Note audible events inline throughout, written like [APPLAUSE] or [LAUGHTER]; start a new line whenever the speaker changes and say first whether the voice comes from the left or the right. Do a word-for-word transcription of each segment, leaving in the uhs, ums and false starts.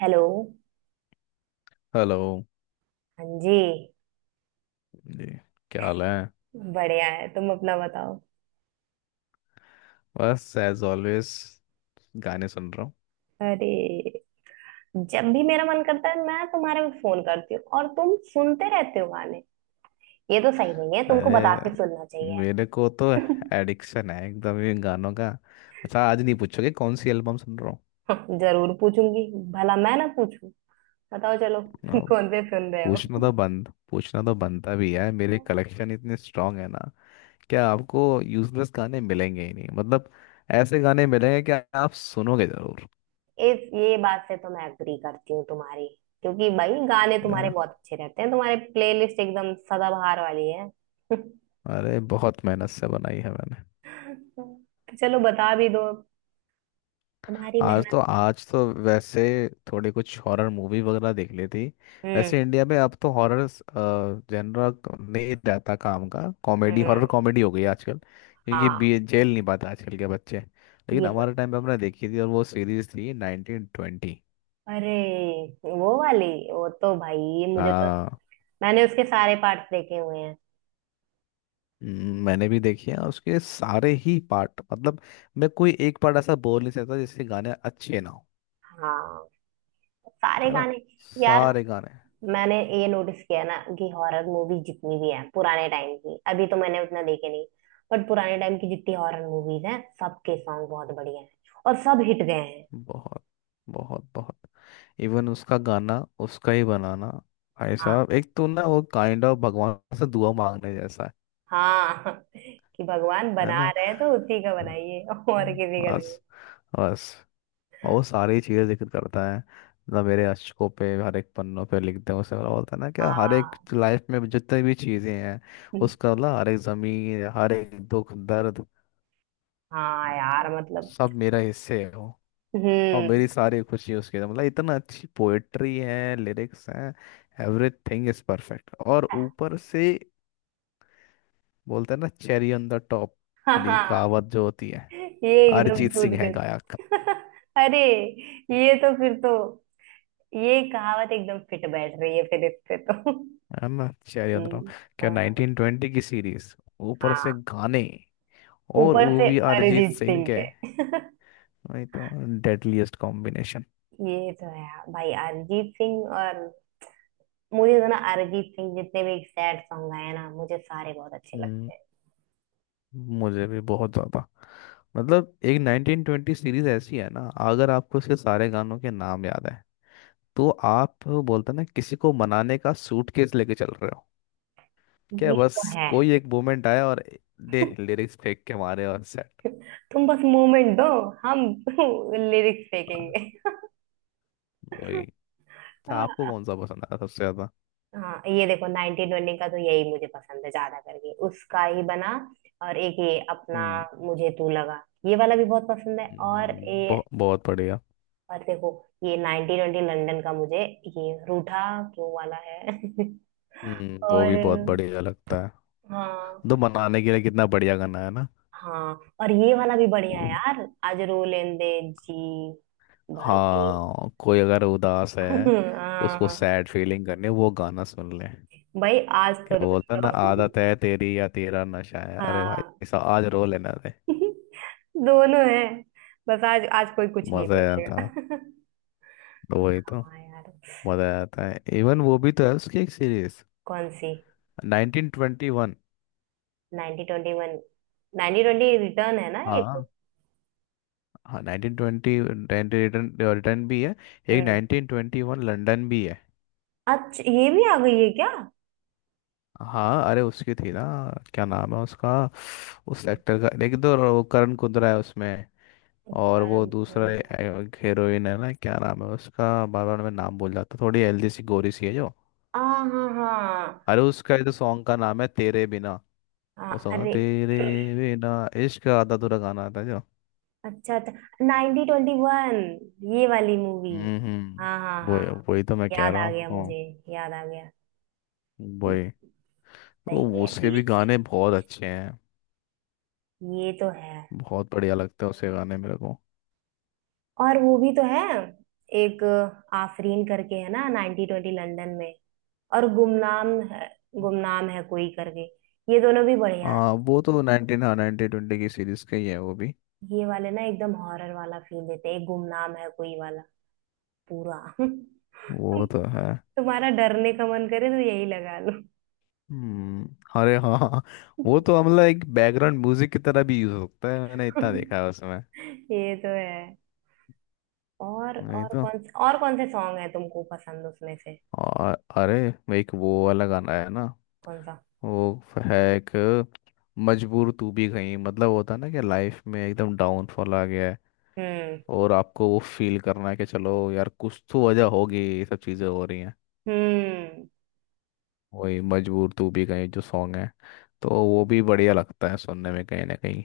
right: Hello.
left: Hello
right: हाँ जी।
left: जी। क्या हाल है?
right: बढ़िया है, तुम अपना बताओ।
left: बस एज ऑलवेज गाने सुन रहा हूँ।
right: अरे, जब भी मेरा मन करता है मैं तुम्हारे को फोन करती हूँ और तुम सुनते रहते हो गाने। ये तो सही नहीं है, तुमको बता
left: अरे
right: के सुनना चाहिए।
left: मेरे को तो एडिक्शन है एकदम ये गानों का। अच्छा, आज नहीं पूछोगे कौन सी एल्बम सुन रहा
right: [LAUGHS] जरूर पूछूंगी, भला मैं ना पूछूं। बताओ चलो।
left: हूँ?
right: [LAUGHS] कौन
left: अ,
right: से सुन रहे
left: पूछना
right: हो?
left: तो बंद पूछना तो बनता भी है। मेरे कलेक्शन इतने स्ट्रांग है ना, क्या आपको यूजलेस गाने मिलेंगे ही नहीं। मतलब ऐसे गाने मिलेंगे कि आप सुनोगे जरूर।
right: इस ये बात से तो मैं एग्री करती हूँ तुम्हारी, क्योंकि भाई गाने
left: है
right: तुम्हारे
left: ना।
right: बहुत अच्छे रहते हैं, तुम्हारे प्लेलिस्ट एकदम सदाबहार वाली है। [LAUGHS]
left: अरे बहुत मेहनत से बनाई है मैंने।
right: तो चलो बता भी दो, तुम्हारी
left: आज तो
right: मेहनत।
left: आज तो वैसे थोड़ी कुछ हॉरर मूवी वगैरह देख ली थी।
right: हम्म
left: वैसे इंडिया में अब तो हॉरर जनरल नहीं रहता काम का। कॉमेडी
right: हम्म
left: हॉरर कॉमेडी हो गई आजकल, क्योंकि
right: हाँ,
left: बी जेल नहीं पाते आजकल के बच्चे। लेकिन
right: ये तो।
left: हमारे टाइम पे हमने देखी थी, और वो सीरीज थी नाइनटीन ट्वेंटी।
right: अरे, वो वाली। वो तो भाई, ये मुझे तो।
left: हाँ।
right: मैंने उसके सारे पार्ट्स देखे हुए हैं।
left: हम्म, मैंने भी देखी है, और उसके सारे ही पार्ट मतलब मैं कोई एक पार्ट ऐसा बोल नहीं सकता जिसके गाने अच्छे ना हो।
right: हाँ, सारे
left: है ना।
right: गाने। यार,
left: सारे गाने
right: मैंने ये नोटिस किया ना कि हॉरर मूवी जितनी भी है पुराने टाइम की, अभी तो मैंने उतना देखे नहीं। बट पुराने टाइम की जितनी हॉरर मूवीज हैं, सबके सॉन्ग बहुत बढ़िया हैं और सब हिट गए हैं।
left: बहुत बहुत बहुत इवन उसका गाना, उसका ही बनाना भाई
right: हाँ।
left: साहब एक तो ना वो काइंड ऑफ भगवान से दुआ मांगने जैसा है।
right: हाँ। [LAUGHS] कि भगवान
left: है
right: बना
left: ना।
right: रहे हैं तो उसी का बनाइए और
left: हम्म।
right: किसी का नहीं।
left: बस, बस और वो सारी चीजें जिक्र करता है। मतलब मेरे अशकों पे हर एक पन्नों पे लिखते हैं उसे, मतलब होता है ना क्या, हर एक
right: हाँ,
left: लाइफ में जितनी भी चीजें हैं, उसका मतलब हर एक जमीन, हर एक दुख दर्द
right: हाँ यार मतलब।
left: सब मेरा हिस्से है वो।
right: हम्म।
left: और मेरी सारी खुशी उसके अंदर। मतलब इतना अच्छी पोएट्री है, लिरिक्स हैं, एवरीथिंग इज परफेक्ट। और ऊपर से बोलते हैं ना चेरी ऑन द टॉप
right: हाँ
left: वाली
right: हाँ,
left: कहावत जो होती है,
right: ये एकदम
left: अरिजीत
right: टूट
left: सिंह है
right: गई।
left: गायक।
right: [LAUGHS] अरे, ये तो फिर तो, ये कहावत एकदम फिट बैठ रही है फिर इस पे तो।
left: है ना, चेरी ऑन द टॉप।
right: हम्म,
left: क्या
right: हाँ
left: नाइनटीन ट्वेंटी की सीरीज, ऊपर से
right: हाँ।
left: गाने, और
right: ऊपर
left: वो
right: से
left: भी
right: बिल्कुल
left: अरिजीत
right: अरिजीत
left: सिंह
right: सिंह के।
left: के। वही तो, डेडलीस्ट कॉम्बिनेशन।
right: ये तो है। भाई अरिजीत सिंह और, मुझे तो ना अरिजीत सिंह जितने भी सैड सॉन्ग आए ना मुझे सारे बहुत अच्छे
left: हम्म,
right: लगते
left: मुझे भी बहुत ज्यादा। मतलब एक नाइनटीन ट्वेंटी सीरीज ऐसी है ना, अगर आपको उसके सारे गानों के नाम याद है तो आप बोलते हैं ना किसी को मनाने का सूटकेस लेके चल रहे हो।
right: हैं।
left: क्या
right: ये
left: बस,
right: तो है।
left: कोई एक मोमेंट आया और दे लिरिक्स फेंक के मारे और सेट।
right: तुम बस मोमेंट दो, हम [LAUGHS] लिरिक्स फेंकेंगे।
left: वही। अच्छा, आपको कौन सा पसंद आया सबसे ज्यादा?
right: हाँ, ये देखो, नाइनटीन ट्वेंटी का तो यही मुझे पसंद है ज्यादा करके, उसका ही बना। और एक ये अपना,
left: हम्म
right: मुझे तू लगा ये वाला भी बहुत पसंद है, और
left: हम्म,
right: ये,
left: बहु, बहुत बढ़िया।
right: और देखो, ये नाइनटीन ट्वेंटी लंदन का मुझे, ये रूठा क्यों वाला है। [LAUGHS]
left: हम्म, वो
right: और,
left: भी बहुत बढ़िया लगता है।
right: हाँ।
left: तो मनाने के लिए कितना बढ़िया गाना है ना।
right: हाँ, और ये वाला भी बढ़िया है यार, आज रो लेंदे जी भर के।
left: हाँ, कोई अगर उदास है,
right: [LAUGHS]
left: उसको
right: हाँ,
left: सैड फीलिंग करनी है, वो गाना सुन ले।
right: भाई आज तो
left: क्या बोलता है
right: रो
left: ना,
right: लो।
left: आदत है तेरी या तेरा नशा है,
right: [LAUGHS]
left: अरे
right: हाँ।
left: भाई साहब आज रो लेना रे।
right: [LAUGHS] दोनों है, बस आज आज कोई कुछ नहीं
left: मजा आया था।
right: बोलेगा। [LAUGHS]
left: वही तो।
right: हाँ यार।
left: मजा आता है। इवन वो भी तो है उसकी एक सीरीज,
right: कौन सी?
left: Nineteen twenty one.
right: Ninety twenty one. Ninety twenty return है ना एक।
left: हाँ। हाँ, नाइनटीन ट्वेंटी रिटर्न रिटर्न भी है, एक
right: हम्म।
left: नाइनटीन ट्वेंटी वन लंदन भी है।
right: अच्छा, ये भी आ गई है क्या?
left: हाँ, अरे उसकी थी ना, क्या नाम है उसका, उस एक्टर का? एक तो वो करण कुंद्रा है उसमें, और वो दूसरा
right: आ।
left: हीरोइन है ना, क्या नाम है उसका? बार बार मैं नाम भूल जाता। थोड़ी हेल्दी सी, गोरी सी है जो।
right: हाँ हाँ हाँ,
left: अरे उसका ये तो सॉन्ग का नाम है तेरे बिना। वो
right: हाँ,
left: सॉन्ग,
right: अरे।
left: तेरे बिना इश्क आधा अधूरा गाना आता है जो।
right: अच्छा अच्छा, नाइनटी ट्वेंटी वन, ये वाली मूवी।
left: हम्म हम्म,
right: हाँ हाँ
left: वो
right: हाँ,
left: वही तो मैं कह
right: याद
left: रहा हूँ
right: आ गया
left: आपको।
right: मुझे, याद आ गया। हम्म,
left: वही तो।
right: सही है।
left: उसके भी गाने बहुत अच्छे हैं।
right: ये तो है।
left: बहुत बढ़िया लगता है उसके गाने मेरे को।
right: और वो भी तो है, एक आफरीन करके है ना नाइनटी ट्वेंटी लंदन में, और गुमनाम है, गुमनाम है कोई करके, ये दोनों भी बढ़िया है।
left: हाँ, वो तो नाइनटीन हाँ नाइनटीन ट्वेंटी की सीरीज का ही है वो भी।
right: ये वाले ना एकदम हॉरर वाला फील देते हैं, एक गुमनाम है कोई वाला, पूरा। [LAUGHS]
left: वो तो है।
right: तुम्हारा डरने का मन करे तो यही लगा लो।
left: हम्म। अरे हाँ हाँ, हाँ। वो तो मतलब एक बैकग्राउंड म्यूजिक की तरह भी यूज होता है, मैंने इतना देखा
right: [LAUGHS]
left: है उसमें।
right: ये तो है। और
left: नहीं
right: और
left: तो।
right: कौन से, और कौन से सॉन्ग है तुमको पसंद उसमें से?
left: और अरे वो एक वो वाला गाना है ना,
right: कौन सा?
left: वो है एक, मजबूर तू भी कहीं। मतलब होता है ना कि लाइफ में एकदम डाउनफॉल आ गया है,
right: हम्म
left: और आपको वो फील करना है कि चलो यार कुछ तो वजह होगी ये सब चीज़ें हो रही हैं।
right: हम्म।
left: वही मजबूर तू भी कहीं जो सॉन्ग है, तो वो भी बढ़िया लगता है सुनने में कहीं ना कहीं।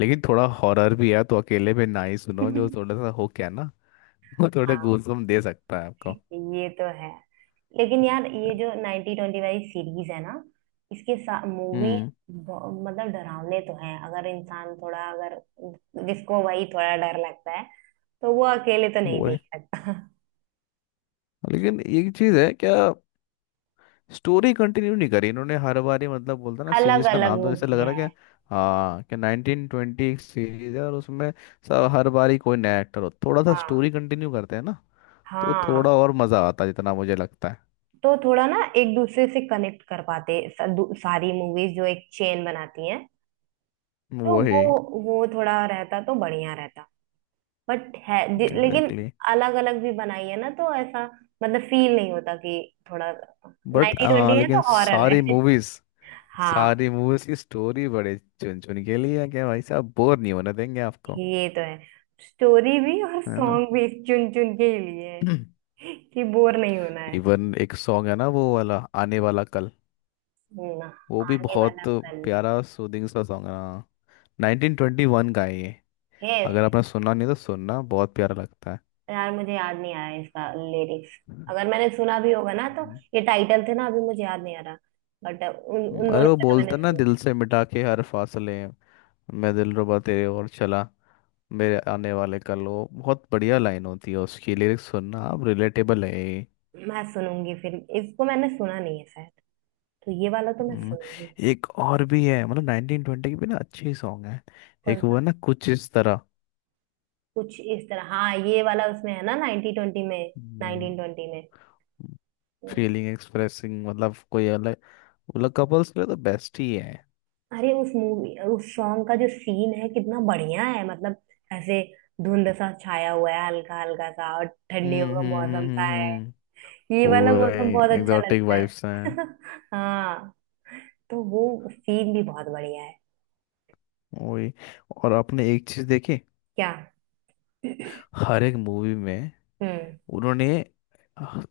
left: लेकिन थोड़ा हॉरर भी है, तो अकेले में ना ही सुनो
right: [LAUGHS]
left: जो थोड़ा सा हो क्या ना। [LAUGHS] वो थोड़े
right: हाँ,
left: गूज़बम्प दे सकता है आपको।
right: ये तो है। लेकिन यार, ये जो नाइनटी ट्वेंटी वाली सीरीज है ना, इसके साथ मूवी,
left: हम्म।
right: मतलब डरावने तो हैं। अगर इंसान थोड़ा, अगर जिसको वही थोड़ा डर लगता है, तो वो अकेले तो नहीं
left: वो है।
right: देख सकता। [LAUGHS]
left: लेकिन एक चीज़ है क्या, स्टोरी कंटिन्यू नहीं करी इन्होंने हर बार ही। मतलब बोलता ना
right: अलग
left: सीरीज का
right: अलग
left: नाम तो
right: वो
left: जैसे लग
right: किया
left: रहा क्या।
right: है।
left: हाँ, कि नाइनटीन ट्वेंटी एक सीरीज है और उसमें सब हर बार ही कोई नया एक्टर हो, थोड़ा सा
right: हाँ
left: स्टोरी कंटिन्यू करते हैं ना, तो थोड़ा
right: हाँ।
left: और मजा आता है जितना मुझे लगता है।
right: तो थोड़ा ना एक दूसरे से कनेक्ट कर पाते, स- दू- सारी मूवीज जो एक चेन बनाती हैं, तो वो
left: वही,
right: वो थोड़ा रहता तो बढ़िया रहता। बट है, दि- लेकिन
left: एग्जैक्टली।
right: अलग अलग भी बनाई है ना, तो ऐसा मतलब फील नहीं होता कि थोड़ा,
left: बट
right: नाइनटी ट्वेंटी
left: हाँ,
right: है
left: लेकिन
right: हाँ तो हॉरर
left: सारी
right: है।
left: मूवीज,
right: [LAUGHS] हाँ,
left: सारी मूवीज की स्टोरी बड़े चुन चुन के लिए है। क्या भाई साहब बोर नहीं होने देंगे आपको।
right: ये तो है। स्टोरी भी और
left: है ना।
right: सॉन्ग भी चुन चुन के ही लिए है,
left: [CLEARS THROAT]
right: कि बोर नहीं होना है।
left: इवन एक सॉन्ग है ना वो वाला, आने वाला कल,
right: ना,
left: वो भी
right: आने
left: बहुत
right: वाला कल।
left: प्यारा सूदिंग सा सॉन्ग है हाँ। नाइनटीन ट्वेंटी वन का है ये।
right: यस।
left: अगर आपने सुना नहीं तो सुनना, बहुत प्यारा लगता है।
right: यार मुझे याद नहीं आ रहा है इसका लिरिक्स,
left: हम्म।
right: अगर मैंने सुना भी होगा ना तो,
left: हम्म,
right: ये टाइटल थे ना अभी मुझे याद नहीं आ रहा। बट उन उन
left: अरे
right: दोनों
left: वो
right: का तो मैंने
left: बोलता ना,
right: सुना
left: दिल से मिटा के हर फासले मैं दिलरुबा तेरे और चला मेरे आने वाले कल। वो बहुत बढ़िया लाइन होती है उसकी। लिरिक्स सुनना आप, रिलेटेबल है ये।
right: है। मैं सुनूंगी फिर, इसको मैंने सुना नहीं है शायद, तो ये वाला तो मैं
left: हम्म,
right: सुनूंगी।
left: एक और भी है। मतलब नाइनटीन ट्वेंटी के भी ना अच्छे सॉन्ग है।
right: कौन
left: एक वो
right: सा?
left: है ना, कुछ इस तरह।
right: कुछ इस तरह, हाँ ये वाला उसमें है ना, नाइनटी ट्वेंटी में, नाइनटीन ट्वेंटी में। हम्म।
left: फीलिंग एक्सप्रेसिंग, मतलब कोई अलग, मतलब कपल्स के लिए तो बेस्ट ही है।
right: अरे उस मूवी, उस सॉन्ग का जो सीन है कितना बढ़िया है मतलब, ऐसे धुंध सा छाया हुआ है हल्का हल्का सा, और ठंडियों
left: हम्म
right: का
left: हम्म
right: मौसम
left: हम्म
right: सा
left: हम्म,
right: है,
left: हम्म।
right: ये वाला
left: पूरा
right: मौसम हम्म
left: ही
right: बहुत अच्छा
left: एग्जॉटिक
right: लगता है।
left: वाइब्स हैं।
right: [LAUGHS] हाँ, तो वो सीन भी बहुत बढ़िया है।
left: वही। और आपने एक चीज देखी,
right: क्या?
left: हर एक मूवी में
right: हम्म।
left: उन्होंने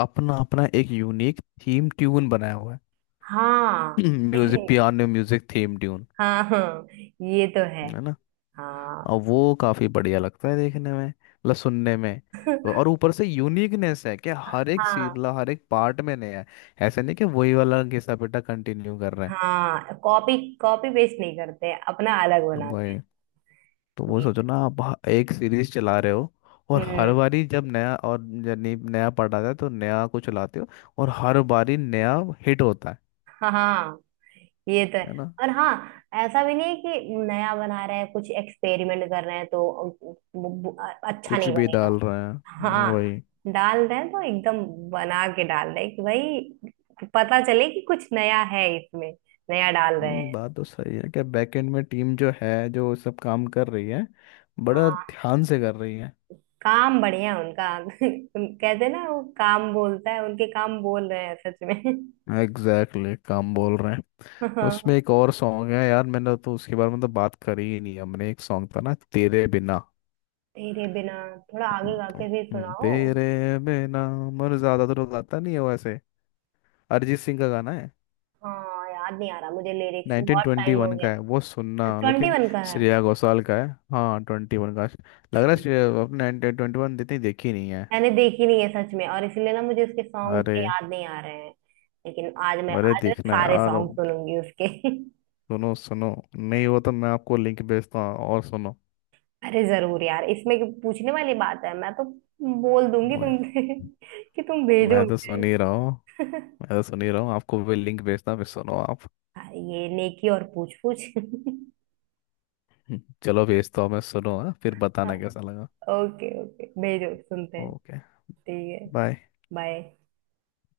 left: अपना अपना एक यूनिक थीम ट्यून बनाया हुआ है।
right: हाँ।
left: [CLEARS THROAT] Music,
right: [LAUGHS]
left: piano music theme tune.
right: हाँ हाँ, ये तो है।
left: है ना।
right: हाँ।
left: और वो काफी बढ़िया लगता है देखने में, मतलब सुनने में। और ऊपर से यूनिकनेस है कि हर एक सी
right: हाँ,
left: मतलब हर एक पार्ट में नया है। ऐसा नहीं कि वही वाला घिसा पिटा कंटिन्यू कर रहे
right: हाँ कॉपी कॉपी पेस्ट नहीं करते, अपना अलग
left: हैं।
right: बनाते
left: वही तो।
right: हैं।
left: वो
right: ये
left: सोचो
right: तो-।
left: ना, आप ह- एक सीरीज चला रहे हो, और हर
right: हम्म।
left: बारी जब नया, और यानी नया पार्ट आता है तो नया को चलाते हो, और हर बारी नया हिट होता है।
right: हाँ, ये तो
left: है
right: है
left: ना।
right: और हाँ, ऐसा भी नहीं है कि नया बना रहे हैं कुछ एक्सपेरिमेंट कर रहे हैं तो, वो- वो- अच्छा
left: कुछ
right: नहीं
left: भी
right: बनेगा।
left: डाल रहे हैं
right: हाँ,
left: वही।
right: डाल रहे हैं तो एकदम बना के डाल रहे हैं, कि भाई पता चले कि कुछ नया है इसमें, नया डाल रहे
left: हम्म,
right: हैं।
left: बात तो सही है कि बैकएंड में टीम जो है जो सब काम कर रही है, बड़ा
right: हाँ,
left: ध्यान से कर रही है।
right: काम बढ़िया है उनका। [LAUGHS] कहते हैं ना वो, काम बोलता है, उनके काम बोल रहे हैं सच में। [LAUGHS]
left: एग्जैक्टली exactly, काम बोल रहे हैं। उसमें
right: हाँ।
left: एक और सॉन्ग है यार, मैंने तो उसके बारे में तो बात करी ही नहीं हमने, एक सॉन्ग था ना, तेरे बिना।
right: तेरे बिना, थोड़ा आगे गा
left: तो
right: के भी
left: हम्म,
right: सुनाओ।
left: तेरे बिना। मर ज्यादा तो रुलाता नहीं है वो ऐसे। अरिजीत सिंह का गाना है।
right: हाँ, याद नहीं आ रहा मुझे लिरिक्स, बहुत टाइम हो
left: नाइनटीन ट्वेंटी वन का
right: गया।
left: है वो, सुनना
right: ट्वेंटी
left: लेकिन।
right: वन का है।
left: श्रेया घोषाल का है। हाँ, ट्वेंटी वन का। लग रहा है श्रेया अपने। नाइनटीन ट्वेंटी वन इतनी देखी नहीं है।
right: मैंने देखी नहीं है सच में, और इसीलिए ना मुझे उसके सॉन्ग
left: अरे।
right: उतने याद नहीं आ रहे हैं। लेकिन आज मैं,
left: अरे
right: आज मैं
left: देखना
right: सारे
left: यार
right: सॉन्ग
left: अब,
right: सुनूंगी उसके। [LAUGHS]
left: सुनो सुनो, नहीं हो तो मैं आपको लिंक भेजता हूँ, और सुनो।
right: अरे जरूर यार, इसमें क्यों- पूछने वाली बात है, मैं तो बोल दूंगी
left: ओए,
right: तुमसे [LAUGHS] कि तुम भेजो
left: मैं तो
right: मुझे।
left: सुन ही रहा हूँ।
right: [LAUGHS]
left: मैं तो सुन ही रहा हूँ, आपको भी लिंक भेजता हूँ फिर सुनो आप। [LAUGHS]
right: हाँ, ये नेकी और पूछ पूछ। [LAUGHS]
left: हम्म, चलो भेजता हूँ मैं, सुनो हाँ? फिर
right: हाँ।
left: बताना कैसा लगा।
right: ओके ओके, भेजो सुनते हैं।
left: ओके।
right: ठीक है।
left: बाय।
right: बाय।